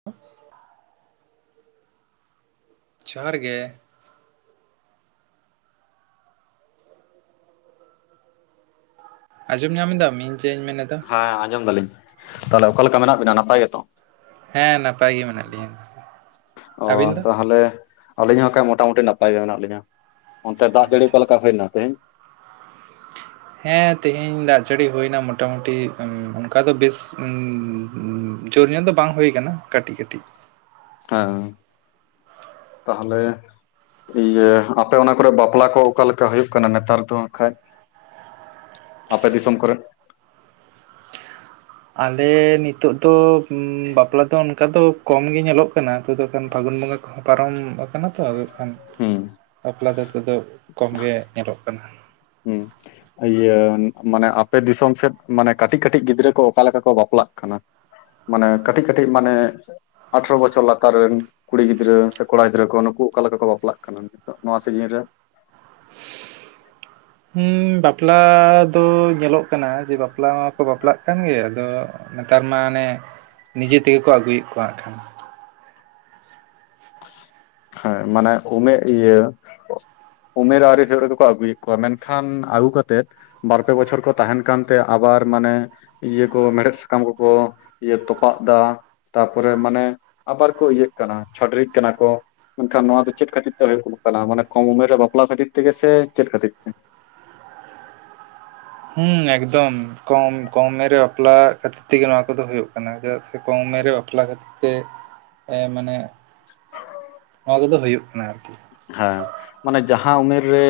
[inaudible] ᱡᱚᱦᱟᱨ ᱜᱮ᱾ ᱟᱸᱡᱚᱢ ᱧᱟᱢ ᱫᱟᱢ, ᱤᱧ ᱪᱮᱫ ᱤᱧ ᱢᱮᱱᱮ ᱮᱫᱟ? ᱦᱮᱸ ᱟᱸᱡᱚᱢ ᱫᱟᱞᱤᱧ ᱛᱟᱦᱚᱞᱮ ᱚᱠᱟ ᱞᱮᱠᱟ ᱢᱮᱱᱟᱜ ᱵᱤᱱᱟ ᱱᱟᱯᱟᱭ ᱜᱮᱛᱚ? ᱦᱮᱸ ᱱᱟᱯᱟᱭ ᱜᱮ ᱢᱮᱱᱟᱜ ᱞᱤᱧᱟ, ᱟᱹᱵᱤᱱ ᱫᱚ? ᱛᱟᱦᱞᱮ ᱟᱹᱞᱤᱧ ᱦᱚᱸᱠᱟᱡ ᱢᱚᱴᱟᱟᱢᱩᱴᱤ ᱱᱟᱯᱟᱭ ᱜᱮ ᱢᱮᱱᱟᱜ ᱞᱤᱧᱟ, ᱚᱱᱛᱮ ᱫᱟᱜ ᱡᱟᱹᱲᱤ ᱟᱪᱪᱷᱟ ᱚᱠᱟ ᱞᱮᱠᱟ ᱦᱩᱭᱱᱟ ᱛᱮᱦᱮᱧ? ᱦᱮᱸ ᱛᱮᱦᱮᱧ ᱫᱟᱜ ᱡᱟᱹᱲᱤ ᱦᱩᱭᱱᱟ ᱢᱚᱴᱟ ᱢᱩᱴᱤ ᱚᱱᱠᱟ ᱫᱚ ᱵᱮᱥ ᱩᱸ ᱩᱸ ᱡᱳᱨᱧᱚᱜ ᱫᱚ ᱵᱟᱝ ᱦᱩᱭᱩ ᱠᱟᱱᱟ ᱠᱟᱹᱴᱤᱡ ᱠᱟᱹᱴᱤᱡ᱾ ᱦᱮᱸ ᱛᱟᱦᱞᱮ ᱤᱭᱟᱹ ᱟᱯᱮ ᱚᱱᱟ ᱠᱚᱨᱮ ᱵᱟᱯᱞᱟ ᱠᱚ ᱚᱠᱟᱮᱠᱟ ᱦᱩᱭᱩᱜ ᱠᱟᱱᱟ ᱱᱮᱛᱟᱨ ᱫᱚᱜ ᱦᱟᱠᱷᱟᱡ? ᱟᱯᱮ ᱫᱤᱥᱚᱢ ᱠᱚᱨᱮᱫ? ᱟᱞᱮ ᱱᱤᱛᱚᱜ ᱫᱚ ᱵᱟᱯᱞᱟ ᱫᱚ ᱚᱱᱠᱟ ᱫᱚ ᱠᱚᱢ ᱜᱮ ᱧᱮᱞᱚᱜ ᱠᱟᱱᱟ, ᱟ ᱫᱚᱠᱷᱟᱱ ᱯᱷᱟᱹᱜᱩᱱ ᱵᱚᱸᱜᱟ ᱠᱚ ᱯᱟᱨᱚᱢ ᱟᱠᱟᱱᱟ ᱛᱚ, ᱟᱫᱚ ᱦᱟᱠᱷᱟᱱ ᱦᱩᱸ᱾ ᱵᱟᱯᱞᱟ ᱫᱚ ᱱᱤᱛᱚᱜ ᱫᱚ ᱠᱚᱢ ᱜᱮ ᱧᱮᱞᱚᱜ ᱠᱟᱱᱟ᱾ ᱦᱩᱸ᱾ ᱤᱭᱟᱹ ᱢᱟᱱᱮ ᱟᱯᱮ ᱫᱤᱥᱚᱢ ᱥᱮᱫ ᱢᱟᱱᱮ ᱠᱟᱹᱴᱤᱡ ᱠᱟᱹᱴᱤᱡ ᱜᱤᱫᱽᱨᱟᱹ ᱠᱚ ᱚᱠᱟ ᱞᱮᱠᱟ ᱠᱚ ᱵᱟᱯᱞᱟᱜ ᱠᱟᱱᱟ? ᱢᱟᱱᱮ ᱠᱟᱹᱴᱤᱡ ᱠᱟᱹᱴᱤᱡ ᱢᱟᱱᱮ ᱟᱴᱷᱨᱚ ᱵᱚᱪᱷᱚᱨ ᱞᱟᱛᱟᱨ ᱨᱮᱱ ᱠᱩᱲᱤ ᱜᱤᱫᱽᱨᱟᱹ ᱥᱮ ᱠᱚᱲᱟ ᱜᱤᱫᱽᱨᱟᱹ ᱠᱚ ᱱᱩᱠᱩ ᱚᱠᱟ ᱞᱮᱠᱟ ᱠᱚ ᱵᱟᱯᱞᱟᱜ ᱠᱟᱱᱟ? ᱱᱤᱛᱚᱜ ᱱᱚᱣᱟ ᱥᱤᱡᱤᱱ ᱨᱮ? ᱦᱩᱸ ᱵᱟᱯᱞᱟ ᱫᱚ ᱧᱮᱞᱚᱜ ᱠᱟᱱᱟ ᱡᱮ ᱵᱟᱯᱞᱟ ᱠᱚ ᱵᱟᱯᱞᱟᱜ ᱠᱟᱱ ᱜᱮᱭᱟ᱾ ᱟᱫᱚ ᱱᱮᱛᱟᱨ ᱢᱟ ᱚᱱᱮ ᱱᱤᱡᱮ ᱛᱮᱜᱮ ᱠᱚ ᱟᱹᱜᱩᱭᱮᱫ ᱠᱚᱣᱟ ᱦᱟᱸᱜ ᱠᱷᱟᱱ᱾ ᱦᱮᱸ ᱢᱟᱱᱮ ᱩᱢᱮᱨ ᱤᱭᱟᱹ ᱩᱢᱮᱨ ᱟᱹᱣᱨᱤ ᱦᱩᱭᱩᱜ ᱨᱮᱜᱮ ᱠᱚ, ᱟᱹᱜᱩᱭᱮᱫ ᱠᱚᱣᱟ ᱢᱮᱱᱠᱷᱟᱱ ᱟᱹᱜᱩ ᱠᱟᱛᱮᱫ ᱵᱟᱨ ᱯᱮ ᱵᱚᱪᱷᱚᱨ ᱠᱚ ᱛᱟᱦᱮᱸᱱ ᱠᱟᱱᱛᱮ ᱟᱵᱟᱨ ᱢᱟᱱᱮ ᱤᱭᱟᱹ ᱠᱚ ᱢᱮᱲᱦᱮᱫ ᱥᱟᱠᱟᱢ ᱠᱚᱠᱚ ᱤᱭᱟᱹ ᱛᱚᱯᱟᱜ ᱫᱟ ᱛᱟᱨᱯᱚᱨᱮ ᱢᱟᱱᱮ ᱟᱵᱟᱨ ᱠᱚ ᱤᱭᱟᱹᱜ ᱠᱟᱱᱟ ᱪᱷᱟᱹᱰᱨᱤᱜ ᱠᱟᱱᱟ ᱠᱚ᱾ ᱢᱮᱱᱠᱷᱟᱱ ᱱᱚᱣᱟ ᱫᱚ ᱪᱮᱫ ᱠᱷᱟᱹᱛᱤᱨ ᱛᱮ ᱦᱩᱭᱩᱜ ᱠᱟᱱᱟ? ᱢᱟᱱᱮ ᱠᱚᱢ ᱩᱢᱮᱨ ᱨᱮ ᱵᱟᱯᱞᱟ ᱠᱷᱟᱹᱛᱤᱨ ᱛᱮᱜᱮ ᱥᱮ ᱪᱮᱫ ᱠᱷᱟᱹᱛᱤᱨ ᱛᱮ? ᱦᱮᱸ ᱮᱠᱫᱚᱢ ᱠᱚᱢ ᱠᱚᱢᱮ ᱨᱮ ᱵᱟᱯᱞᱟ ᱠᱷᱟᱹᱛᱤᱨ ᱛᱮᱜᱮ ᱱᱚᱣᱟ ᱠᱚᱫᱚ ᱦᱩᱭᱩᱜ ᱠᱟᱱᱟ, ᱪᱮᱫᱟᱜ ᱥᱮ ᱥᱮ ᱠᱚᱢ ᱩᱢᱮᱨ ᱨᱮ ᱵᱟᱯᱞᱟ ᱠᱷᱟᱹᱛᱤᱨ ᱛᱮ ᱮ ᱢᱟᱱᱮ ᱱᱚᱣᱟ ᱠᱚᱫᱚ ᱦᱩᱭᱩᱜ ᱠᱟᱱᱟ ᱟᱨᱠᱤ᱾ ᱦᱮ᱾ ᱢᱟᱱᱮ ᱡᱟᱦᱟᱸ ᱩᱢᱮᱨ ᱨᱮ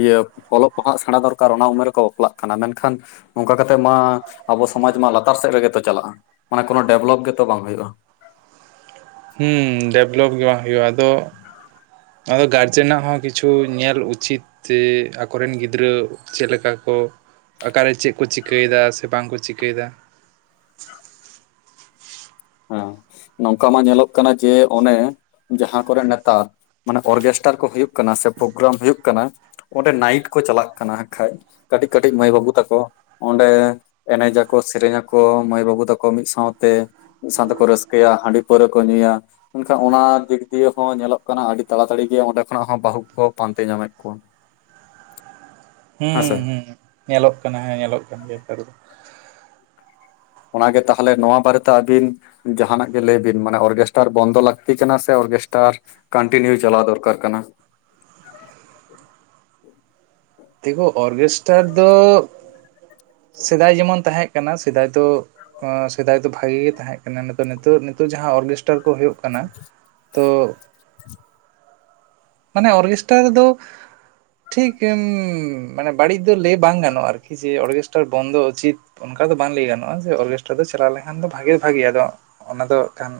ᱤᱭᱟᱹ ᱚᱞᱚᱜ ᱯᱟᱲᱦᱟᱜ ᱥᱮᱬᱟ ᱫᱚᱨᱠᱟᱨ, ᱚᱱᱟ ᱩᱢᱮᱨ ᱨᱮᱠᱚ ᱵᱟᱯᱞᱟᱜ ᱠᱟᱱᱟ ᱢᱮᱱᱠᱷᱟᱱ ᱚᱝᱠᱟ ᱠᱟᱛᱮᱜ ᱢᱟ ᱟᱵᱚ ᱥᱚᱢᱟᱡᱽ ᱢᱟ ᱞᱟᱛᱟᱨ ᱥᱮᱫ ᱨᱮᱜᱮᱛᱚ ᱪᱟᱞᱟᱜᱼᱟ, ᱢᱟᱱᱮ ᱠᱳᱱᱳ ᱰᱮᱵᱷᱞᱚᱯ ᱜᱮᱛᱚ ᱵᱟᱝ ᱦᱩᱭᱩᱜᱼᱟ᱾ ᱦᱩᱸ ᱰᱮᱵᱷᱞᱚᱯ ᱜᱮ ᱵᱟᱝ ᱦᱩᱭᱩᱜᱼᱟ ᱟᱫᱚ ᱟᱫᱚ ᱜᱟᱨᱡᱮᱱᱟᱜ ᱦᱚᱸ ᱠᱤᱪᱷᱩ ᱧᱮᱞ ᱩᱪᱤᱛ ᱪᱮ ᱟᱠᱚ ᱨᱮᱱ ᱜᱤᱫᱽᱨᱟᱹ ᱪᱮᱫ ᱞᱮᱠᱟ ᱠᱚ ᱚᱠᱟᱨᱮ ᱪᱮᱫ ᱠᱚ, ᱪᱤᱠᱟᱹ ᱮᱫᱟ ᱥᱮ ᱵᱟᱝ ᱠᱚ ᱪᱤᱠᱟᱹᱭᱮᱫᱟ? ᱦᱮᱸ, ᱱᱚᱝᱠᱟ ᱢᱟ ᱧᱮᱞᱚᱜ ᱠᱟᱱᱟ, ᱡᱮ, ᱚᱱᱮ, ᱡᱟᱦᱟᱸ ᱠᱚᱨᱮ, ᱱᱮᱛᱟᱨ ᱢᱟᱱᱮ, ᱚᱨᱜᱮᱥᱴᱟᱨ ᱠᱚ, ᱦᱩᱭᱩᱜ ᱠᱟᱱᱟ, ᱥᱮ ᱯᱨᱳᱜᱨᱟᱢ ᱦᱩᱭᱩᱜ ᱠᱟᱱᱟ ᱾ ᱚᱸᱰᱮ ᱱᱟᱭᱤᱴ ᱠᱚ, ᱪᱟᱞᱟᱜ ᱠᱟᱱᱟ ᱠᱷᱟᱡᱽ ᱠᱟᱹᱴᱤᱡ, ᱠᱟᱹᱴᱤᱡ ᱢᱟᱹᱭ, ᱵᱟᱹᱵᱩ ᱛᱟᱠᱚ ᱚᱸᱰᱮ, ᱮᱱᱮᱡ ᱟᱠᱚ, ᱥᱮᱨᱮᱧᱟᱠᱚ, ᱢᱟᱹᱭ ᱵᱟᱹᱵᱩ ᱛᱟᱠᱚ, ᱢᱤᱫ ᱥᱟᱶᱛᱮ ᱢᱤᱫ ᱥᱟᱶᱛᱮ ᱠᱚ, ᱨᱟᱹᱥᱠᱟᱹᱭᱟ, ᱦᱟᱺᱰᱤ ᱯᱟᱹᱣᱨᱟᱹ ᱠᱚ ᱧᱩᱭᱟ ᱢᱮᱱᱠᱷᱟᱱ, ᱚᱱᱟ ᱫᱤᱠᱫᱤᱭᱮ ᱦᱚ ᱧᱮᱞᱚᱜ ᱠᱟᱱᱟ ᱾ ᱟᱹᱰᱤ ᱛᱟᱲᱟ ᱛᱟᱲᱤ ᱜᱮ, ᱚᱸᱰᱮ ᱠᱷᱚᱱᱟᱜ ᱦᱚᱸ, ᱵᱟᱦᱩ ᱠᱚᱠᱚ, ᱯᱟᱱᱛᱮ ᱧᱟᱢᱮᱫ ᱠᱚᱣᱟ ᱾ ᱦᱩᱸᱻ ᱦᱮᱸᱥᱮ ᱦᱩᱸ, ᱧᱮᱞᱚᱜ ᱠᱟᱱᱟ, ᱦᱮᱸ ᱧᱮᱞᱚᱜ ᱠᱟᱱ ᱜᱮᱭᱟ, ᱱᱮᱛᱟᱨ ᱫᱚ ᱾ ᱚᱱᱟ ᱜᱮ, ᱛᱟᱦᱚᱞᱮ ᱱᱚᱣᱟ ᱵᱟᱨᱮ ᱛᱮ, ᱟᱹᱵᱤᱱ ᱡᱟᱦᱟᱸᱱᱟᱜ ᱜᱮ, ᱞᱟᱹᱭ ᱵᱤᱱ, ᱢᱟᱱᱮ ᱚᱨᱜᱮᱥᱴᱟᱨ ᱵᱚᱱᱫᱚ, ᱞᱟᱹᱠᱛᱤ ᱠᱟᱱᱟ ᱥᱮ, ᱚᱨᱜᱮᱥᱴᱟᱨ ᱠᱟᱱᱴᱤᱱᱤᱭᱩ, ᱪᱟᱞᱟᱣ ᱫᱚᱨᱠᱟᱨ ᱠᱟᱱᱟ ᱾ ᱫᱮᱠᱷᱚ, ᱚᱨᱜᱮᱥᱴᱟᱨ ᱫᱚ, ᱥᱮᱫᱟᱭ ᱡᱮᱢᱚᱱ ᱛᱟᱦᱮᱸᱜ ᱠᱟᱱᱟ, ᱥᱮᱫᱟᱭ ᱫᱚ ᱥᱮᱫᱟᱭ ᱫᱚ ᱵᱷᱟᱜᱤ ᱜᱮ, ᱛᱟᱦᱮᱸᱜ ᱠᱟᱱᱟ, ᱱᱤᱛᱚᱜ, ᱱᱤᱛᱚᱜ ᱡᱟᱦᱟᱸ, ᱚᱨᱜᱮᱥ ᱴᱟᱨ ᱠᱚ ᱦᱩᱳᱜ ᱠᱟᱱᱟ, ᱛᱚ ᱢᱟᱱᱮ, ᱚᱨᱜᱮᱥᱴᱨᱟ ᱫᱚ, ᱴᱷᱤᱠ ᱩᱻ ᱢᱟᱱᱮ, ᱵᱟᱹᱲᱤᱡ ᱫᱚ ᱞᱮᱟᱹᱭ ᱵᱟᱝ ᱜᱟᱱᱚᱜ, ᱟᱨᱠᱤ ᱡᱮ, ᱚᱨᱜᱮᱥᱴᱟᱨ ᱵᱚᱱᱫᱚ ᱩᱪᱤᱛ ᱚᱱᱠᱟ ᱫᱚ, ᱵᱟᱝ ᱞᱟᱹᱭ ᱜᱟᱱᱚᱜᱼᱟ, ᱡᱮ, ᱚᱨᱜᱮᱥᱴᱨᱟ ᱫᱚ, ᱪᱟᱞᱟᱣ ᱞᱮᱱᱠᱷᱟᱱ ᱫᱚ, ᱵᱷᱟᱜᱮ, ᱵᱷᱟᱜᱮᱼᱟ ᱾ ᱟᱫᱚ, ᱚᱱᱟ ᱫᱚ ᱠᱷᱟᱱ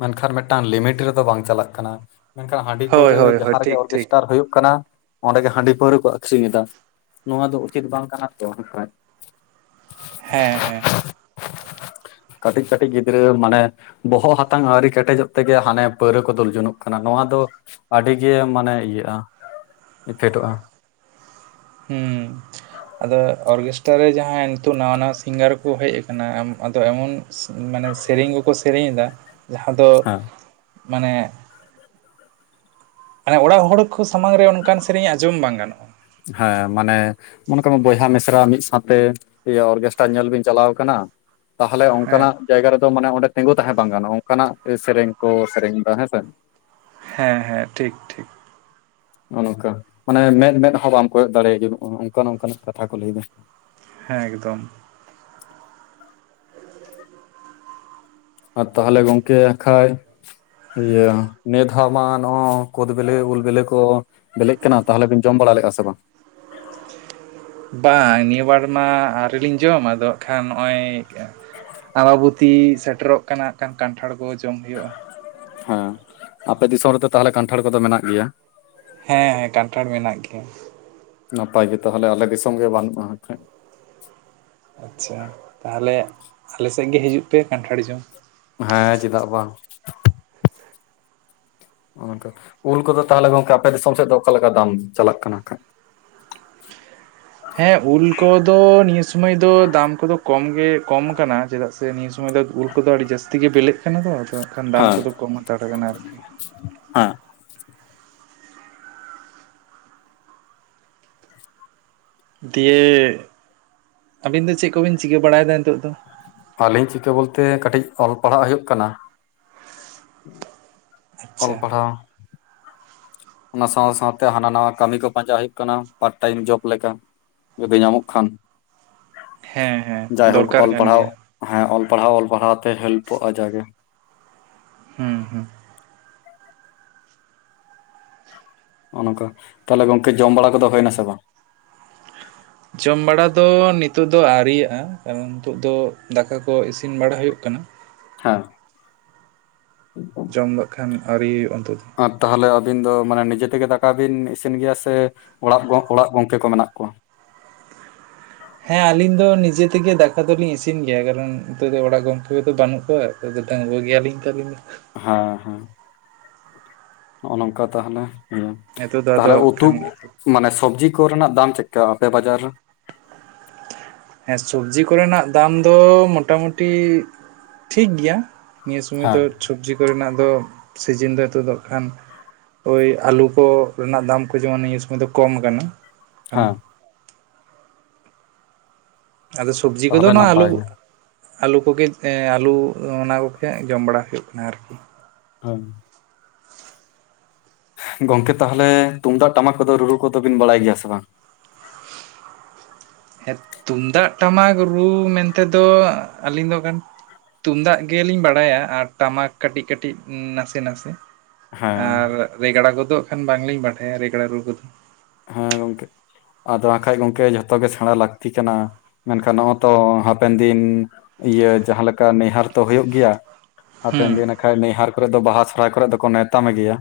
ᱢᱮᱱᱠᱷᱟᱱ, ᱢᱮᱫᱴᱟᱱ ᱞᱤᱢᱤᱴ ᱨᱮᱫᱚ, ᱵᱟᱝ ᱪᱟᱞᱟᱜ ᱠᱟᱱᱟ ᱾ ᱢᱮᱱᱠᱷᱟᱱ, ᱦᱟᱺᱰᱤ ᱦᱳᱭ ᱯᱟᱹᱣᱨᱟᱹ ᱦᱳᱭ ᱦᱳᱭ ᱡᱟᱦᱟᱸ ᱨᱮᱜᱮ, ᱴᱷᱤᱠ ᱴᱷᱤᱠ ᱚᱨᱠᱮᱥᱴᱟᱨ ᱦᱩᱭᱩᱜ ᱠᱟᱱᱟ ᱚᱸᱰᱮ ᱜᱮ, ᱦᱟᱺᱰᱤ ᱯᱟᱹᱣᱨᱟᱹ ᱠᱚ, ᱟᱠᱷᱨᱤᱧ ᱮᱫᱟ ᱾ ᱱᱚᱣᱟ ᱫᱚ ᱩᱪᱤᱛ ᱵᱟᱝ ᱠᱟᱱᱟ ᱛᱚ ᱾ ᱦᱮᱻᱸ ᱦᱮᱸᱻ ᱾ ᱠᱟᱹᱴᱤᱡ ᱠᱟᱹᱴᱤᱡ, ᱜᱤᱫᱽᱨᱟᱹ, ᱢᱟᱱᱮ ᱵᱚᱦᱚᱜ ᱦᱟᱛᱟᱝ ᱟᱹᱣᱨᱤ, ᱠᱮᱴᱮᱡᱚᱜ ᱛᱮᱜᱮ, ᱦᱟᱱᱮ, ᱯᱟᱹᱣᱨᱟᱹ ᱠᱚ ᱫᱩᱞ ᱡᱚᱱᱚᱜ ᱠᱟᱱᱟ ᱾ ᱱᱚᱣᱟ ᱫᱚ ᱟᱹᱰᱤ ᱜᱮ, ᱢᱟᱱᱮ, ᱤᱭᱟᱹᱜᱼᱟ ᱤᱯᱷᱮᱠᱴᱚᱜᱼᱟ ᱾ ᱦᱮᱸᱻ ᱾ ᱟᱫᱚ, ᱚᱨᱜᱮᱥᱴᱟᱨ ᱨᱮ ᱡᱟᱦᱟᱸᱭ ᱱᱤᱛᱚᱜ, ᱱᱟᱣᱟ ᱱᱟᱣᱟ, ᱥᱤᱝᱜᱟᱨ ᱠᱚ ᱦᱮᱡ ᱟᱠᱟᱱᱟ ᱾ ᱟᱫᱚ, ᱮᱢᱚᱱ ᱢᱟᱱᱮ, ᱥᱮᱨᱮᱧ ᱜᱮᱠᱚ, ᱥᱮᱨᱮᱧ ᱮᱫᱟ ᱾ ᱡᱟᱦᱟᱸ ᱫᱚ, ᱦᱮᱸ ᱢᱟᱱᱮ ᱢᱟᱱᱮ, ᱚᱲᱟᱜ ᱦᱚᱲ ᱠᱚ, ᱥᱟᱢᱟᱝ ᱨᱮ, ᱚᱱᱠᱟᱱ ᱥᱮᱨᱮᱧ ᱟᱸᱡᱚᱢ, ᱵᱟᱝ ᱜᱟᱱᱚᱜᱼᱟ ᱾ ᱦᱮᱸᱻ ᱢᱟᱱᱮ, ᱢᱚᱱᱮ ᱠᱟᱜ ᱢᱮ, ᱵᱚᱭᱦᱟ ᱢᱤᱥᱨᱟ ᱢᱤᱫ ᱥᱟᱶᱛᱮ, ᱚᱨᱜᱮᱥᱴᱨᱟ ᱧᱮᱞ ᱵᱤᱱ ᱪᱟᱞᱟᱣ ᱠᱟᱱᱟ ᱛᱟᱦᱚᱞᱮ, ᱦᱮᱸ ᱚᱱᱠᱟᱱᱟᱜ ᱡᱟᱭᱜᱟ ᱨᱮᱫᱚ, ᱢᱟᱱᱮ, ᱚᱸᱰᱮ ᱛᱤᱸᱜᱩ ᱛᱟᱦᱮᱸ ᱵᱟᱝ ᱜᱟᱱᱚᱜᱼᱟ, ᱚᱱᱠᱟᱱᱟᱜ ᱥᱮᱨᱮᱧ ᱠᱚ, ᱥᱮᱨᱮᱧ ᱮᱫᱟ, ᱦᱮᱸᱥᱮ ᱾ ᱦᱮᱸᱻ ᱦᱮᱸᱻ ᱴᱷᱤᱠ, ᱴᱷᱤᱠ ᱾ ᱱᱚᱜ ᱱᱚᱝᱠᱟ ᱾ ᱢᱟᱱᱮ, ᱢᱮᱫ ᱢᱮᱫ ᱦᱚᱸ, ᱵᱟᱢ ᱠᱚᱭᱚᱜ ᱫᱟᱲᱮᱭᱟᱜᱼᱟ, ᱚᱱᱠᱟ ᱱᱚᱝᱠᱟᱱᱟᱜ ᱠᱟᱛᱷᱟ ᱠᱚ ᱞᱟᱹᱭᱮᱫᱟ ᱾ ᱦᱮᱸ ᱮᱠᱫᱚᱢ ᱾ ᱟᱨ, ᱛᱟᱦᱚᱞᱮ ᱜᱚᱝᱠᱮ, ᱮᱱᱠᱷᱟᱡ ᱤᱭᱟᱹ, ᱱᱤᱭᱟ. ᱫᱷᱟᱣ ᱢᱟ, ᱱᱚᱜᱻᱚᱭ ᱠᱳᱫ ᱵᱤᱞᱤ, ᱩᱞ ᱵᱤᱞᱮ ᱠᱚ ᱵᱤᱞᱮᱜ ᱠᱟᱱᱟ, ᱛᱟᱦᱚᱞᱮ ᱵᱤᱱ, ᱡᱚᱢ ᱵᱟᱲᱟ ᱞᱮᱜᱼᱟ ᱥᱮ ᱵᱟᱝ? ᱵᱟᱝ, ᱱᱤᱭᱟᱹ ᱵᱟᱨ ᱢᱟ, ᱟᱹᱣᱨᱤᱞᱤᱧ ᱡᱚᱢ, ᱟᱫᱚ ᱠᱷᱟᱱ, ᱱᱚᱜᱼᱚᱭ ᱟᱢᱵᱟᱵᱚᱛᱤᱥ ᱥᱮᱴᱮᱨᱚᱜ ᱠᱟᱱᱟ ᱠᱷᱟᱱ, ᱠᱟᱱᱴᱷᱟᱲ ᱠᱚ, ᱡᱚᱢ ᱦᱩᱭᱩᱜᱼᱟ ᱾ ᱦᱮᱸ, ᱟᱯᱮ ᱫᱤᱥᱚᱢ ᱨᱮᱫᱚ ᱛᱟᱦᱚᱞᱮ, ᱠᱟᱱᱴᱷᱟᱲ ᱠᱚᱫᱚ, ᱢᱮᱱᱟᱜ ᱜᱮᱭᱟ ᱾ ᱦᱮᱸᱻ ᱦᱮᱸᱻ, ᱠᱟᱱᱴᱷᱟᱲ ᱢᱮᱱᱟᱜ ᱜᱮᱭᱟ ᱾ ᱱᱟᱯᱟᱭ ᱜᱮ ᱛᱟᱦᱚᱞᱮ, ᱟᱞᱮ ᱫᱤᱥᱚᱢ ᱜᱮ, ᱵᱟᱹᱱᱩᱜᱼᱟ, ᱮᱱᱠᱷᱟᱡ ᱟᱪᱪᱷᱟ, ᱛᱟᱦᱚᱞᱮ, ᱟᱞᱮ ᱥᱮᱫ ᱜᱮ, ᱦᱤᱡᱩᱜ ᱯᱮ, ᱠᱟᱱᱴᱷᱟᱲ ᱡᱚᱢ ᱾ ᱦᱮᱸ ᱪᱮᱫᱟᱜ ᱵᱟᱝ᱾ ᱩᱞ ᱠᱚᱫᱚ ᱛᱟᱦᱚᱞᱮ ᱜᱚᱝᱠᱮ ᱟᱯᱮ ᱫᱤᱥᱚᱢ ᱥᱮᱫ ᱫᱚ ᱚᱠᱟ ᱞᱮᱠᱟ ᱫᱟᱢ ᱪᱟᱞᱟᱜ ᱠᱟᱱᱟ ᱠᱷᱟᱡ? ᱦᱮᱸ ᱩᱞ ᱠᱚᱫᱚ ᱱᱤᱭᱟᱹ ᱥᱩᱢᱟᱹᱭ ᱫᱚ ᱫᱟᱢ ᱠᱚᱫᱚ ᱠᱚᱢ ᱜᱮ ᱠᱚᱢ ᱠᱟᱱᱟ, ᱪᱮᱫᱟᱜ ᱥᱮ ᱱᱤᱭᱟᱹ ᱥᱩᱢᱚᱭ ᱫᱚ ᱩᱞ ᱠᱚᱫᱚ ᱟᱹᱰᱤ ᱡᱟᱹᱥᱛᱤ ᱜᱮ ᱵᱞᱮᱜ ᱠᱟᱱᱟ ᱛᱚ ᱟᱫᱚ ᱠᱷᱟᱱ ᱫᱟᱢ ᱠᱚᱫᱚ ᱠᱚᱢ ᱦᱟᱛᱟᱲ ᱠᱟᱱᱟ ᱟᱨᱠᱤ᱾ ᱦᱟᱸ᱾ ᱫᱤᱭᱮ ᱟᱹᱵᱤᱱ ᱫᱚ ᱪᱮᱫ ᱠᱚᱵᱤᱱ ᱪᱤᱠᱟᱹ ᱵᱟᱲᱟᱭᱮᱫᱟ ᱱᱤᱛᱚᱜ ᱫᱚ? ᱟᱹᱞᱤᱧ ᱪᱤᱠᱟᱹ ᱵᱚᱞᱛᱮ ᱠᱟᱹᱴᱤᱡ ᱚᱞ ᱯᱟᱲᱦᱟᱜ ᱦᱩᱭᱩᱜ ᱠᱟᱱᱟ᱾ ᱚᱞ ᱟᱪᱪᱷᱟ ᱯᱟᱲᱦᱟᱣ ᱚᱱᱟ ᱥᱟᱶ ᱥᱟᱶᱛᱮ ᱦᱟᱱᱟ ᱱᱟᱣᱟ ᱠᱟᱹᱢᱤ ᱠᱚ ᱯᱟᱸᱡᱟ ᱦᱩᱭᱩᱜ ᱠᱟᱱᱟ ᱯᱟᱨᱴ ᱴᱟᱭᱤᱢ ᱡᱚᱵ ᱞᱮᱠᱟ᱾ ᱡᱫᱤ ᱧᱟᱢᱚᱜ ᱠᱷᱟᱱ, ᱦᱮᱸ ᱦᱮᱸ ᱡᱟᱭᱦᱳᱠ ᱫᱚᱨᱠᱟᱨ ᱚᱞ ᱠᱟᱱ ᱯᱟᱲᱦᱟᱣ ᱜᱮᱭᱟ ᱦᱮᱸ ᱚᱞ ᱯᱟᱲᱦᱟᱣ ᱚᱞ ᱯᱟᱲᱦᱟᱣ ᱛᱮ ᱦᱮᱞᱯᱚᱜᱼᱟ ᱡᱟᱜᱮ᱾ ᱦᱩᱸ ᱦᱩᱸ᱾ ᱱᱚᱸᱜᱼᱚ ᱱᱚᱝᱠᱟ ᱛᱟᱞᱦᱮ ᱜᱚᱝᱠᱮ ᱡᱚᱢ ᱵᱟᱲᱟ ᱠᱚᱫᱚ ᱦᱩᱭ ᱱᱟᱥᱮ ᱵᱟᱝ? ᱡᱚᱢ ᱵᱟᱲᱟ ᱫᱚ ᱱᱤᱛᱚᱜ ᱫᱚ ᱟᱹᱣᱨᱤᱭᱟᱜᱼᱟ᱾ ᱠᱟᱨᱚᱱ ᱱᱤᱛᱳ ᱫᱚ ᱫᱟᱠᱟ ᱠᱚ ᱤᱥᱤᱱ ᱵᱟᱲᱟ ᱦᱩᱭᱩᱜ ᱠᱟᱱᱟ᱾ ᱦᱮᱸ᱾ ᱡᱚᱢ ᱫᱚ ᱦᱟᱸᱠᱷᱟᱱ ᱟᱹᱣᱨᱤ ᱦᱩᱭᱩᱜᱼᱟ ᱱᱤᱛᱚᱜ ᱫᱚ᱾ ᱟᱨ ᱛᱟᱦᱞᱮ ᱟᱹᱵᱤᱱ ᱫᱚ ᱢᱟᱱᱮ ᱱᱤᱡᱮ ᱛᱮᱜᱮ ᱫᱟᱠᱟ ᱵᱤᱱ ᱤᱥᱤᱱ ᱜᱮᱭᱟ ᱥᱮ ᱚᱲᱟᱜ ᱜᱚᱝ ᱚᱲᱟᱜ ᱜᱚᱝᱠᱮ ᱠᱚ ᱢᱮᱱᱟᱜ ᱠᱚᱣᱟ? ᱦᱮᱸ ᱟᱹᱞᱤᱧ ᱫᱚ ᱱᱤᱡᱮ ᱛᱮᱜᱮ ᱫᱟᱠᱟ ᱫᱚᱞᱤᱧ ᱤᱥᱤᱱ ᱜᱮᱭᱟ, ᱠᱟᱨᱚᱱ ᱱᱤᱛᱚᱜ ᱫᱚ ᱚᱲᱟᱜ ᱜᱚᱢᱠᱮ ᱠᱚᱫᱚ ᱵᱟᱹᱱᱩᱜ ᱠᱚᱣᱟ, ᱱᱤᱛᱳᱜ ᱫᱚ ᱰᱟᱹᱜᱩᱭᱟᱹ ᱜᱮᱭᱟᱞᱤᱧ ᱛᱟᱹᱞᱤᱧ ᱫᱚ᱾ ᱦᱮᱸ ᱦᱮᱸ᱾ ᱱᱚᱜᱼᱚ ᱱᱚᱝᱠᱟ ᱛᱟᱦᱚᱞᱮ ᱤᱭᱟᱹ, ᱱᱤᱛᱚᱜ ᱫᱚ ᱟᱫᱚ ᱛᱟᱦᱚᱞᱮ ᱩᱛᱩ ᱠᱷᱟᱱ ᱢᱟᱱᱮ ᱥᱚᱵᱡᱤ ᱠᱚᱨᱮᱱᱟᱜ ᱫᱟᱢ ᱪᱮᱫ ᱠᱟ ᱟᱯᱮ ᱵᱟᱡᱟᱨ ᱨᱮ? ᱦᱮᱸ ᱥᱚᱵᱡᱤ ᱠᱚᱨᱮᱱᱟᱜ ᱫᱟᱢ ᱫᱚ ᱢᱚᱴᱟᱢᱩᱴᱤ ᱴᱷᱤᱠ ᱜᱮᱭᱟ, ᱱᱤᱭᱟᱹ ᱥᱚᱢᱚᱭ ᱦᱮᱸ ᱫᱚ ᱥᱚᱵᱡᱤ ᱠᱚᱨᱮᱱᱟᱜ ᱫᱚ ᱥᱤᱡᱤᱱ ᱫᱚ ᱱᱤᱛᱚ ᱫᱚ ᱱᱟᱜᱼᱠᱷᱟᱱ ᱳᱭ ᱟᱹᱞᱩ ᱠᱚ ᱨᱮᱱᱟᱜ ᱫᱟᱢ ᱠᱚ ᱡᱮᱢᱚᱱ ᱱᱤᱭᱟᱹ ᱥᱚᱢᱚᱭ ᱫᱚ ᱠᱚᱢ ᱠᱟᱱᱟ, ᱦᱮᱸ᱾ ᱟᱫᱚ ᱥᱚᱵᱡᱤ ᱠᱚᱫᱚ ᱛᱟᱦᱚᱞᱮ ᱱᱚᱣᱟ ᱟᱞᱩ ᱱᱟᱯᱟᱭ ᱜᱮ ᱟᱹᱞᱩ ᱠᱚᱜᱮ ᱮᱸ ᱟᱹᱞᱩ ᱚᱱᱟ ᱠᱚᱜᱮ ᱡᱚᱢ ᱵᱟᱲᱟ ᱦᱩᱭᱩᱜ ᱠᱟᱱᱟ ᱟᱨᱠᱤ᱾ ᱦᱳᱭ᱾ ᱜᱚᱝᱠᱮ ᱛᱟᱦᱚᱞᱮ ᱛᱩᱢᱫᱟᱜ ᱴᱟᱢᱟᱠ ᱠᱚᱫᱚ ᱨᱩ ᱨᱩ ᱠᱚᱫᱚ ᱵᱤᱱ ᱵᱟᱲᱟᱭ ᱜᱮᱭᱟ ᱥᱮ ᱵᱟᱝ? ᱦᱮᱸ ᱛᱩᱢᱫᱟᱜ ᱴᱟᱢᱟᱠ ᱨᱩ ᱢᱮᱱᱛᱮ ᱫᱚ ᱟᱹᱞᱤᱧ ᱫᱚ ᱠᱟᱱ ᱛᱩᱢᱫᱟᱜ ᱜᱮᱞᱤᱧ ᱵᱟᱲᱟᱭᱟ ᱟᱨ ᱴᱟᱢᱟᱠ ᱠᱟᱹᱴᱤᱡ ᱠᱟᱹᱴᱤᱡ ᱱᱟᱥᱮ ᱱᱟᱥᱮ᱾ ᱦᱮᱸ ᱟᱨ ᱨᱮᱜᱽᱲᱟ ᱠᱚᱫᱚ ᱦᱟᱸᱜ ᱠᱷᱟᱱ ᱵᱟᱝᱞᱤᱧ ᱵᱟᱰᱟᱭᱟ ᱨᱮᱜᱽᱲᱟ ᱨᱩ ᱠᱚᱫᱚ᱾ ᱦᱮᱸ ᱜᱚᱢᱠᱮ ᱟᱫᱚ ᱦᱟᱸᱠᱷᱟᱡ ᱜᱚᱢᱠᱮ ᱡᱷᱚᱛᱚ ᱜᱮ ᱥᱮᱬᱟ ᱞᱟᱹᱠᱛᱤ ᱠᱟᱱᱟ, ᱢᱮᱱᱠᱷᱟᱱ ᱱᱚᱜᱣᱟ ᱛᱚ ᱦᱟᱯᱮᱱ ᱫᱤᱱ ᱤᱭᱟᱹ ᱡᱟᱦᱟᱸ ᱞᱮᱠᱟ ᱱᱟᱹᱭᱦᱟᱨ ᱛᱚ ᱦᱩᱭᱩᱜ ᱜᱮᱭᱟ, ᱦᱟᱯᱮᱱ ᱦᱩᱸ ᱫᱤᱱ ᱱᱟᱠᱷᱟᱡ ᱱᱟᱹᱭᱦᱟᱨ ᱠᱚᱨᱮ ᱫᱚ ᱵᱟᱦᱟ ᱥᱚᱦᱚᱨᱟᱭ ᱠᱚᱨᱮ ᱫᱚ ᱠᱚ ᱱᱮᱣᱸᱛᱟ ᱢᱮ ᱜᱮᱭᱟ,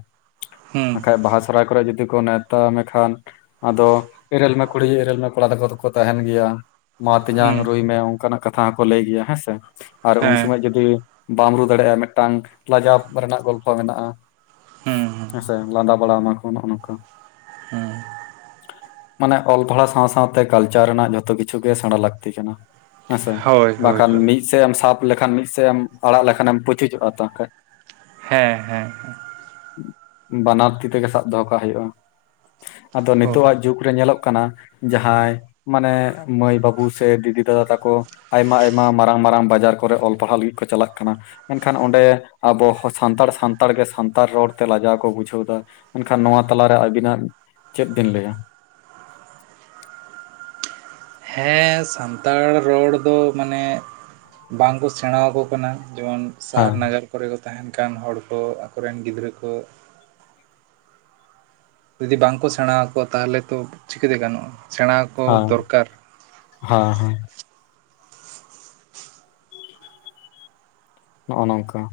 ᱦᱩᱸ ᱵᱟᱠᱷᱟᱡ ᱵᱟᱦᱟ ᱥᱚᱦᱚᱨᱟᱭ ᱠᱚᱨᱮ ᱡᱩᱫᱤ ᱠᱚ ᱱᱮᱶᱛᱟ ᱠᱷᱟᱱ ᱟᱫᱚ ᱮᱨᱮᱞ ᱢᱮ ᱠᱩᱲᱤ ᱮᱨᱮᱞ ᱢᱮ ᱠᱚᱲᱟ ᱛᱟᱠᱚ ᱫᱚᱠᱚ ᱛᱟᱦᱮᱸᱱ ᱜᱮᱭᱟ, ᱢᱟ ᱦᱩᱸ ᱛᱮᱧᱟᱝ ᱨᱩᱭ ᱢᱮ ᱚᱝᱠᱟᱱᱟᱜ ᱠᱟᱛᱷᱟ ᱦᱚᱸᱠᱚ ᱞᱟᱹᱭ ᱜᱮᱭᱟ ᱦᱮᱸᱥᱮ ᱟᱨ ᱩᱱ ᱦᱮᱸ ᱥᱚᱢᱚᱭ ᱡᱩᱫᱤ ᱵᱟᱢ ᱨᱩ ᱫᱟᱲᱮᱭᱟᱜᱼᱟ ᱢᱤᱫᱴᱟᱝ ᱞᱟᱡᱟᱣ ᱠᱚᱨᱮᱱᱟᱜ ᱜᱚᱞᱯᱚ ᱢᱮᱱᱟᱜᱼᱟ ᱦᱩᱸ ᱦᱩᱸ ᱦᱮᱸᱥᱮ᱾ ᱥᱮ ᱞᱟᱸᱫᱟ ᱚᱱᱟ ᱠᱚ ᱱᱚᱜᱼᱚ ᱱᱚᱝᱠᱟ, ᱦᱮᱸ᱾ ᱢᱟᱱᱮ ᱚᱞ ᱯᱟᱲᱦᱟᱣ ᱥᱟᱸᱣ ᱥᱟᱸᱣᱛᱮ ᱠᱟᱞᱪᱟᱨ ᱨᱮᱱᱟᱜ ᱡᱷᱚᱛᱚ ᱠᱤᱪᱷᱩ ᱜᱮ ᱥᱮᱬᱟ ᱞᱟᱹᱠᱛᱤ ᱠᱟᱱᱟ᱾ ᱦᱮᱸᱥᱮ, ᱦᱳᱭ ᱦᱳᱭ ᱵᱟᱠᱷᱟᱱ ᱦᱳᱭ ᱢᱤᱜ ᱥᱮᱜ ᱮᱢ ᱥᱟᱵ ᱞᱮᱠᱷᱟᱱ ᱢᱤᱫ ᱥᱮᱫ ᱮᱢ ᱟᱲᱟᱜ ᱞᱮᱠᱷᱟᱱ ᱮᱢ ᱯᱩᱪᱩᱪᱚᱜᱼᱟ ᱛᱚ ᱦᱟᱜ ᱠᱷᱟᱡ ᱾ ᱦᱮᱸ, ᱦᱮᱸ, ᱦᱮᱸ ᱾ ᱵᱟᱱᱟᱨ ᱛᱤ ᱛᱮᱜᱮ ᱥᱟᱵ ᱫᱚᱦᱚ ᱠᱟᱜ ᱦᱩᱭᱩᱜᱼᱟ᱾ ᱟᱫᱚ ᱱᱤᱛᱳᱜ ᱦᱳᱭ ᱟᱜ ᱡᱩᱜᱽ ᱨᱮ ᱧᱮᱞᱚᱜ ᱠᱟᱱᱟ ᱡᱟᱦᱟᱸᱭ ᱢᱟᱱᱮ ᱢᱟᱹᱭ ᱵᱟᱹᱵᱩ ᱥᱮ ᱫᱤᱫᱤ ᱫᱟᱫᱟ ᱛᱟᱠᱚ ᱟᱭᱢᱟ ᱟᱭᱢᱟ ᱢᱟᱨᱟᱝ ᱢᱟᱨᱟᱝ ᱵᱟᱡᱟᱨ ᱠᱚᱨᱮ ᱚᱞ ᱯᱟᱲᱦᱟᱜ ᱞᱟᱹᱜᱤᱫ ᱠᱚ ᱪᱟᱞᱟᱜ ᱠᱟᱱᱟ ᱾ ᱢᱮᱱᱠᱷᱟᱱ ᱚᱸᱰᱮ ᱟᱵᱚ ᱦᱚ ᱥᱟᱱᱛᱟᱲ ᱥᱟᱱᱛᱟᱲ ᱜᱮ ᱥᱟᱱᱛᱟᱲ ᱨᱚᱲᱛᱮ ᱞᱟᱡᱟᱣ ᱠᱚ ᱵᱩᱡᱷᱟᱹᱣᱫᱟ ᱾ ᱢᱮᱱᱠᱷᱟᱱ ᱱᱚᱣᱟ ᱛᱟᱞᱟᱨᱮ ᱟᱹᱵᱤᱱᱟᱜ ᱪᱮᱫ ᱵᱤᱱ ᱞᱟᱹᱭᱟ? ᱦᱮᱸ, ᱥᱟᱱᱛᱟᱲ ᱨᱚᱲ ᱫᱚ ᱢᱟᱱᱮ ᱵᱟᱝ ᱠᱚ ᱥᱮᱬᱟ ᱟᱠᱚ ᱠᱟᱱᱟ, ᱡᱮᱢᱚᱱ ᱦᱮᱸ ᱥᱟᱦᱟᱨ ᱱᱟᱜᱟᱨ ᱠᱚᱨᱮ ᱠᱚ ᱛᱟᱦᱮᱸᱱ ᱠᱟᱱ ᱦᱚᱲ ᱠᱚ ᱟᱠᱚᱨᱮᱱ ᱜᱤᱫᱽᱨᱟᱹ ᱠᱚ ᱾ ᱡᱩᱫᱤ ᱵᱟᱝ ᱠᱚ ᱥᱮᱬᱟ ᱟᱠᱚ ᱛᱟᱦᱚᱞᱮ ᱛᱚ ᱪᱤᱠᱟᱹᱛᱮ ᱜᱟᱱᱚᱜᱼᱟ, ᱥᱮᱬᱟ ᱦᱟᱸ, ᱦᱟᱸ, ᱦᱟᱸ ᱾ ᱱᱚᱜᱼᱚ ᱱᱚᱝᱠᱟ ᱾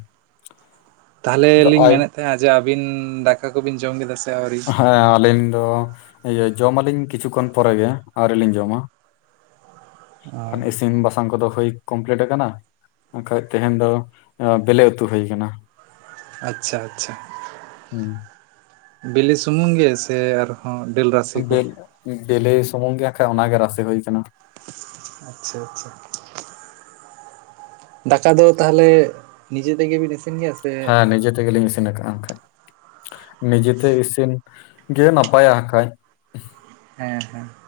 ᱛᱟᱦᱚᱞᱮ ᱞᱤᱧ ᱢᱮᱱᱮᱫ ᱛᱟᱦᱮᱸ ᱡᱟ ᱟᱹᱵᱤᱱ ᱫᱟᱠᱟ ᱠᱚ ᱵᱤᱱ ᱡᱚᱢ ᱠᱮᱫᱟ ᱥᱮ ᱟᱹᱣᱨᱤ ᱦᱮᱸ ᱟᱹᱞᱤᱧ ᱫᱚ ᱤᱭᱟᱹ ᱡᱚᱢᱟᱞᱤᱧ ᱠᱤᱪᱷᱩ ᱠᱷᱚᱱ ᱯᱚᱨᱮ ᱜᱮ ᱟᱹᱣᱨᱤ ᱞᱤᱧ ᱡᱚᱢᱟ᱾ ᱚ ᱠᱷᱟᱱ ᱤᱥᱤᱱ ᱵᱟᱥᱟᱝ ᱠᱚᱫᱚ ᱦᱳᱭ ᱠᱚᱢᱯᱞᱤᱴ ᱟᱠᱟᱱᱟ ᱾ ᱦᱟᱜ ᱠᱷᱟᱡ ᱛᱮᱦᱮᱱ ᱫᱚ ᱚ ᱵᱮᱞᱮ ᱩᱛᱩ ᱦᱩᱭ ᱠᱟᱱᱟ᱾ ᱟᱪᱪᱷᱟ ᱟᱪᱪᱷᱟ, ᱦᱩᱸ ᱵᱤᱞᱤ ᱥᱩᱢᱩᱝ ᱜᱮ ᱥᱮ ᱟᱨᱦᱚᱸ ᱰᱟᱹᱞ ᱨᱟᱥ ᱵᱮᱞ ᱵᱮᱞᱮ ᱥᱩᱢᱩᱝ ᱜᱮ ᱦᱟᱜ ᱠᱷᱟᱡ ᱚᱱᱟᱜᱮ ᱨᱟᱥᱮ ᱦᱩᱭ ᱠᱟᱱᱟ᱾ ᱟᱪᱪᱷᱟ, ᱟᱪᱪᱷᱟ ᱾ ᱫᱟᱠᱟ ᱫᱚ ᱛᱟᱦᱚᱞᱮ ᱱᱤᱡᱮ ᱛᱮᱜᱮ ᱵᱤᱱ ᱤᱥᱤ ᱦᱮᱸ, ᱱᱤᱡᱮ ᱛᱮᱜᱮᱞᱤᱧ ᱤᱥᱤᱱ ᱟᱠᱟᱜᱼᱟ ᱦᱟᱜ ᱠᱷᱟᱡ ᱾ ᱱᱤᱡᱮᱛᱮ ᱤᱥᱤᱱ ᱜᱮ ᱱᱟᱯᱟᱭᱟ ᱦᱟᱜ ᱠᱷᱟᱡ ᱾ ᱦᱮᱸ, ᱦᱮᱸ ᱾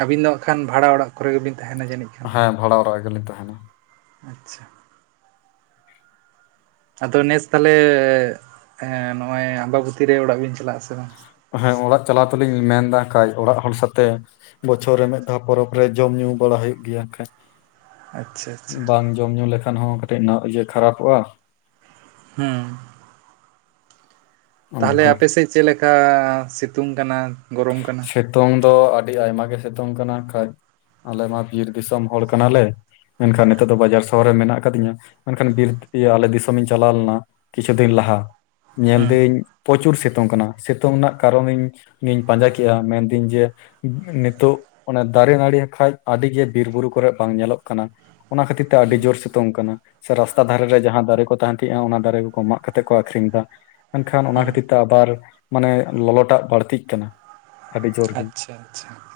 ᱟᱹᱵᱤᱱ ᱫᱚ ᱦᱟᱸᱜ ᱠᱷᱟᱱ ᱵᱷᱟᱲᱟ ᱚᱲᱟᱜ ᱠᱚᱨᱮ ᱜᱮᱵᱤᱱ ᱛᱟᱦᱮᱱᱟ ᱡᱟᱹᱱᱤᱡ? ᱠᱷᱟᱱ ᱦᱮᱸ, ᱵᱷᱟᱲᱟ ᱚᱲᱟᱜ ᱨᱮᱜᱮᱞᱤᱧ ᱛᱟᱦᱮᱱᱟ ᱾ ᱟᱪᱪᱷᱟ ᱾ ᱟᱫᱚ ᱱᱮᱥ ᱛᱟᱦᱞᱮ ᱮᱸ ᱱᱚᱜᱼᱚᱭ ᱟᱢᱵᱟᱵᱚᱛᱤ ᱨᱮ ᱚᱲᱟᱜ ᱵᱮᱱ ᱪᱟᱞᱟᱜ ᱟᱥᱮ ᱵᱟᱝ? ᱦᱮᱸ, ᱚᱲᱟᱜ ᱪᱟᱞᱟᱣ ᱛᱚᱞᱤᱧ ᱢᱮᱱ ᱫᱟ ᱦᱟᱜ ᱠᱷᱟᱡ ᱚᱲᱟᱜ ᱦᱚᱲ ᱥᱟᱛᱮ ᱵᱚᱪᱷᱚᱨ ᱨᱮ ᱢᱤᱫ ᱫᱷᱟᱣ ᱯᱚᱨᱚᱵᱽ ᱨᱮ ᱡᱚᱢᱼ ᱧᱩ ᱵᱟᱲᱟ ᱦᱩᱭᱩᱜ ᱜᱮᱭᱟ ᱦᱟᱜ ᱠᱷᱟᱡ ᱾ ᱟᱪᱪᱷᱟ ᱟᱪᱪᱷᱟ ᱵᱟᱝ ᱡᱚᱢ ᱧᱩ ᱞᱮᱠᱷᱟᱱ ᱦᱚᱸ ᱠᱟᱹᱴᱤᱡ ᱱᱟ ᱤᱭᱟᱹ ᱠᱷᱟᱨᱟᱯᱚᱜᱼᱟ ᱾ ᱦᱮᱸ ᱾ ᱚᱱᱮ ᱛᱟᱦᱚᱞᱮ ᱚᱱᱠᱟ ᱟᱯᱮᱥᱮᱡ ᱪᱮᱫ ᱞᱮᱠᱟ ᱥᱤᱛᱩᱝ ᱠᱟᱱᱟ, ᱜᱚᱨᱚᱢ ᱠᱟᱱᱟ? ᱥᱮᱛᱳᱝ ᱫᱚ ᱟᱹᱰᱤ ᱟᱭᱢᱟ ᱜᱮ ᱥᱮᱛᱳᱝ ᱠᱟᱱᱟ ᱦᱟᱜ ᱠᱷᱟᱡ, ᱟᱞᱮᱢᱟ ᱵᱤᱨ ᱫᱤᱥᱚᱢ ᱦᱚᱲ ᱠᱟᱱᱟᱞᱮ ᱾ ᱢᱮᱱᱠᱷᱟᱱ ᱱᱤᱛᱚᱜ ᱫᱚ ᱵᱟᱡᱟᱨ ᱥᱚᱦᱚᱨ ᱨᱮ ᱢᱮᱱᱟᱜ ᱟᱠᱟᱫᱤᱧᱟ, ᱢᱮᱱᱠᱷᱟᱱ ᱵᱤᱨ ᱤᱭᱟᱹ ᱟᱞᱮ ᱫᱤᱥᱚᱢᱤᱧ ᱪᱟᱞᱟᱣ ᱞᱮᱱᱟ ᱠᱤᱪᱷᱩ ᱫᱤᱱ ᱞᱟᱦᱟ, ᱦᱩᱸ ᱧᱮᱞᱫᱟᱹᱧ ᱯᱚᱪᱩᱨ ᱥᱮᱛᱩᱝ ᱠᱟᱱᱟ ᱥᱮᱛᱩᱝ ᱨᱮᱱᱟᱜ ᱠᱟᱨᱚᱱᱤᱧ ᱤᱧ ᱯᱟᱸᱡᱟ ᱠᱮᱜᱼᱟ ᱢᱮᱱᱫᱟᱹᱧ ᱡᱮ ᱱᱮᱛᱚᱜ ᱚᱱᱮ ᱫᱟᱨᱮ ᱱᱟᱹᱲᱤ ᱦᱟᱜ ᱠᱷᱟᱡ ᱟᱹᱰᱤᱜᱮ ᱵᱤᱨ ᱵᱩᱨᱩ ᱠᱚᱨᱮᱜ ᱵᱟᱝ ᱧᱮᱞᱚᱜ ᱠᱟᱱᱟ ᱾ ᱚᱱᱟ ᱠᱷᱟᱹᱛᱤᱨ ᱛᱮ ᱟᱹᱰᱤ ᱦᱩᱸ ᱡᱳᱨ ᱥᱮ ᱛᱳᱝ ᱠᱟᱱᱟ, ᱥᱮ ᱨᱟᱥᱛᱟ ᱫᱷᱟᱨᱮ ᱨᱮ ᱡᱟᱦᱟᱸ ᱫᱟᱨᱮ ᱠᱚ ᱛᱟᱦᱮᱱ ᱛᱟᱸᱦᱤᱜᱼᱟ ᱚᱱᱟ ᱫᱟᱨᱮ ᱠᱚᱠᱚ ᱢᱟᱜ ᱠᱟᱛᱮᱫ ᱠᱚ ᱟᱠᱷᱨᱤᱧ ᱫᱟ ᱾ ᱢᱮᱱᱠᱷᱟᱱ ᱚᱱᱟ ᱦᱩᱸ ᱠᱷᱟᱹᱛᱤᱨ ᱛᱮ ᱟᱵᱟᱨ ᱢᱟᱱᱮ ᱞᱚᱞᱚᱴᱟᱜ ᱵᱟᱹᱲᱛᱤᱜ ᱠᱟᱱᱟ ᱾ ᱟᱪᱪᱷᱟ, ᱟᱪᱪᱷᱟ ᱾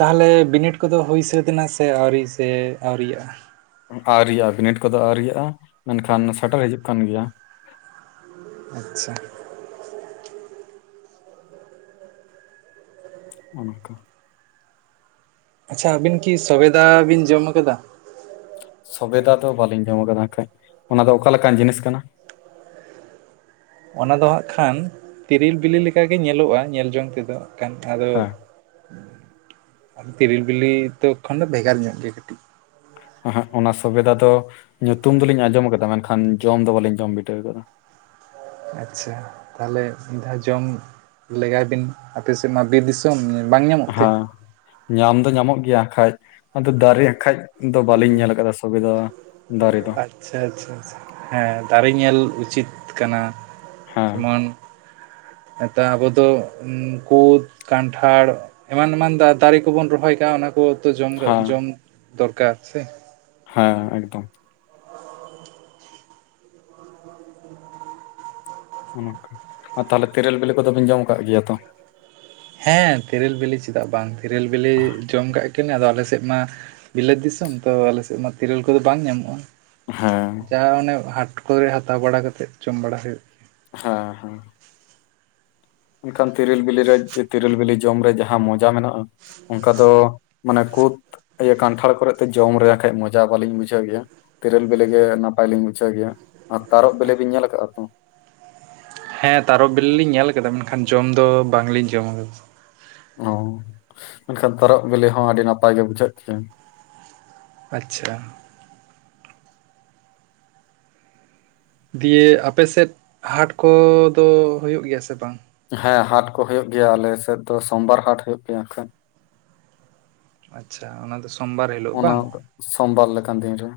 ᱛᱟᱦᱚᱞᱮ ᱵᱤᱱᱤᱰ ᱠᱚᱫᱚ ᱦᱩᱭ ᱥᱟᱹᱛ ᱮᱱᱟ ᱥᱮ ᱟᱹᱣᱨᱤ ᱥᱮ ᱟᱹᱣᱨᱤᱭᱟᱜᱼᱟ? ᱟᱨᱭᱟ ᱵᱤᱱᱤᱰ ᱠᱚᱫᱚ ᱟᱹᱨ ᱨᱮᱭᱟᱜᱼᱟ ᱢᱮᱱᱠᱷᱟᱱ ᱥᱮᱴᱮᱨ ᱦᱤᱡᱩᱜ ᱠᱟᱱ ᱜᱮᱭᱟ᱾ ᱟᱪᱷᱟ ᱚᱱᱠᱟ ᱟᱪᱷᱟ ᱟᱹᱵᱤᱱ ᱠᱤ ᱥᱵᱮᱫᱟ ᱵᱤᱱ ᱡᱚᱢ ᱟᱠᱟᱫᱟ? ᱥᱵᱤᱫᱟ ᱫᱚ ᱵᱟᱹᱞᱤᱧ ᱡᱚᱢ ᱟᱠᱟᱫᱟ ᱠᱟ. ᱡ ᱚᱱᱟ ᱫᱚ ᱚᱠᱟ ᱞᱮᱮᱠᱟᱱ ᱡᱤᱱᱤᱥ ᱠᱟᱱᱟ? ᱚᱱᱟ ᱫᱚ ᱦᱟᱸᱜ ᱠᱷᱟᱱ ᱛᱤᱨᱤᱞ ᱵᱤᱞᱤ ᱞᱮᱠᱟᱜᱮ ᱧᱮᱞᱚᱜᱼᱟ ᱧᱮᱞ ᱡᱚᱝ ᱛᱮᱫᱚ ᱠᱟᱱᱛᱷᱟ ᱫᱚ ᱦᱮᱸ ᱛᱤᱨᱞ ᱵᱤᱞᱤ ᱛᱚᱠᱷᱚᱱ ᱫᱚ ᱵᱷᱮᱜᱟᱨ ᱧᱚᱜ ᱜᱮᱭᱟ ᱠᱟᱹᱴᱤᱡ ᱦ ᱦᱮᱸ ᱚᱱᱟ ᱥᱩᱵᱮᱫᱟ ᱫᱚ ᱧᱩᱛᱩᱢ ᱫᱚᱞᱤᱧ ᱟᱸᱡᱚᱢ ᱟᱠᱟᱫᱟ ᱢᱮᱱᱠᱷᱟᱱ ᱡᱚᱢ ᱫᱚ ᱵᱟᱞᱤᱧ ᱡᱚᱢ ᱵᱤᱴᱟᱹᱣ ᱟᱠᱟᱫᱟ ᱟᱪᱷᱟ ᱛᱟᱦᱚᱞᱮ ᱢᱤᱫ ᱫᱷᱟᱣ ᱡᱚᱢ ᱞᱮᱜᱟᱭ ᱵᱤᱱ ᱟᱯᱮᱥᱮᱫ ᱢᱟ ᱵᱤᱨ ᱮᱠᱚᱢ ᱵᱟᱝ ᱧᱟᱢᱚᱜ ᱛᱮ ᱦᱮᱸ ᱧᱟᱢ ᱫᱚ ᱧᱟᱢᱚᱜ ᱜᱮᱭᱟ ᱠᱷᱟᱡ ᱟᱫᱚ ᱫᱟᱨᱮ ᱠᱷᱟᱡ ᱫᱚ ᱵᱟᱞᱤᱧ ᱧᱮᱞ ᱟᱠᱟᱫᱟ ᱥᱩᱵᱮᱫᱟ ᱫᱟᱨᱮ ᱫᱚ ᱟᱪᱷᱟ-ᱟᱪᱷᱟ ᱦᱮᱸ ᱫᱟᱨᱮ ᱧᱮᱞ ᱩᱪᱤᱛ ᱠᱟᱱᱟ ᱦᱮᱸ ᱡᱮᱢᱚᱱ ᱱᱮᱛᱟᱨ ᱟᱵᱚ ᱫᱚ ᱠᱩᱫ, ᱠᱟᱱᱴᱷᱟᱲ ᱮᱢᱟᱱ-ᱮᱢᱟᱱ ᱫᱟᱨᱮ ᱠᱚᱵᱩᱱ ᱨᱚᱦᱚᱭ ᱠᱟᱜᱼᱟ ᱚᱱᱟ ᱠᱚ ᱡᱚ- ᱦᱮᱸ ᱡᱚᱢ ᱫᱚᱨᱠᱟᱨ ᱥᱮ ᱦᱮᱸᱻᱦᱮᱸ ᱮᱠᱫᱚᱢ ᱚᱱᱚᱱᱠᱟ ᱟᱨ ᱛᱟᱦᱚᱞᱮ ᱛᱮᱨᱮᱞ ᱵᱤᱞᱤ ᱠᱚᱫᱚᱵᱤᱱ ᱡᱚᱢ ᱟᱠᱟᱫ ᱜᱮᱭᱟ ᱛᱚ ᱦᱮᱸ ᱛᱮᱨᱮᱞ ᱵᱤᱞᱤ ᱪᱮᱫᱟᱜ ᱵᱟᱝ ᱛᱮᱨᱮᱞ ᱵᱤᱞᱤ ᱡᱚᱢ ᱠᱟᱜ ᱜᱤᱭᱟᱞᱤᱧ ᱟᱫᱚ ᱟᱞᱮ ᱥᱮᱫ ᱢᱟ ᱵᱤᱞᱟᱹᱛ ᱫᱤᱥᱚᱢ ᱛᱚ ᱟᱞᱮᱥᱮᱫ ᱢᱟ ᱛᱤᱨᱟᱹᱞ ᱠᱚᱫᱚ ᱵᱟᱝ ᱧᱟᱢᱚᱜᱼᱟ᱾ ᱦᱮᱸᱻ ᱡᱟᱦᱟᱸ ᱚᱱᱮ ᱦᱟᱴ ᱠᱚᱨᱮ ᱦᱟᱛᱟᱣ ᱵᱟᱲᱟ ᱠᱟᱛᱮᱫ ᱡᱚᱢ ᱵᱟᱲᱟ ᱦᱩᱭᱩᱜ ᱦᱮᱸᱻᱦᱮᱸ ᱢᱮᱱᱠᱷᱟᱱ ᱛᱤᱨᱤᱞ ᱵᱤᱞᱤᱨᱮ ᱛᱤᱨᱤᱞ ᱵᱤᱞᱤ ᱡᱚᱢ ᱨᱮ ᱡᱟᱦᱟᱸ ᱢᱚᱡᱟ ᱢᱮᱱᱟᱜᱼᱟ ᱚᱱᱠᱟ ᱫᱚ ᱢᱟᱱᱮ ᱠᱩᱫ ᱤᱭᱟᱹ ᱠᱟᱱᱴᱷᱟᱲ ᱠᱚᱨᱮ ᱫᱚ ᱡᱚᱢ ᱨᱮ ᱠᱷᱟᱡ ᱢᱚᱡᱟ ᱵᱟᱹᱞᱤᱧ ᱵᱩᱡᱷᱟᱹᱣ ᱜᱮᱭᱟ ᱛᱤᱨᱤᱞ ᱵᱤᱞᱤ ᱜᱮ ᱱᱟᱯᱟᱭ ᱞᱤᱧ ᱵᱩᱡᱷᱟᱹᱣ ᱜᱮᱭᱟ ᱟᱨ ᱛᱟᱨᱚᱵ ᱵᱮᱤᱞᱤ ᱵᱮᱤᱱ ᱧᱮᱞ ᱟᱠᱟᱫᱼᱟ ᱛᱚ? ᱦᱮᱸ ᱛᱟᱨᱚᱵ ᱵᱤᱞᱤ ᱞᱤᱧ ᱧᱮᱞ ᱟᱠᱟᱫᱟ ᱢᱮᱱᱠᱷᱟᱱ ᱡᱚᱢ ᱫᱚ ᱵᱟᱝᱞᱤᱧ ᱡᱚᱢ ᱟᱠᱟᱫᱟ ᱚ ᱢᱮᱱᱠᱷᱟᱱ ᱛᱚᱨᱚᱵ ᱵᱤᱞᱤ ᱦᱚᱸ ᱟᱹᱰᱤ ᱱᱟᱯᱟᱭ ᱜᱮ ᱵᱩᱡᱷᱟᱹᱜ ᱜᱮᱭᱟ᱾ ᱟᱪᱷᱟ ᱫᱤᱭᱟ. ᱟᱯᱮᱥᱮᱫ ᱦᱟᱴ ᱠᱚᱫᱚ ᱦᱩᱭᱩᱜ ᱜᱮᱭᱟ ᱥᱮ ᱵᱟᱝ? ᱦᱮᱸ ᱦᱟᱴ ᱠᱚ ᱦᱩᱭᱩᱜ ᱜᱮᱭᱟ ᱟᱞᱮᱥᱮᱫ ᱫᱚ ᱥᱚᱢᱵᱟᱨ ᱦᱟᱴ ᱦᱩᱭᱩᱜ ᱜᱮᱭᱟ᱾ ᱟᱪᱷᱟ ᱚᱱᱟ ᱫᱚ ᱥᱚᱢᱵᱟᱨ ᱚᱱᱟ ᱥᱚᱢᱵᱟᱨ ᱞᱮᱠᱟᱱ ᱫᱤᱱ ᱨᱮ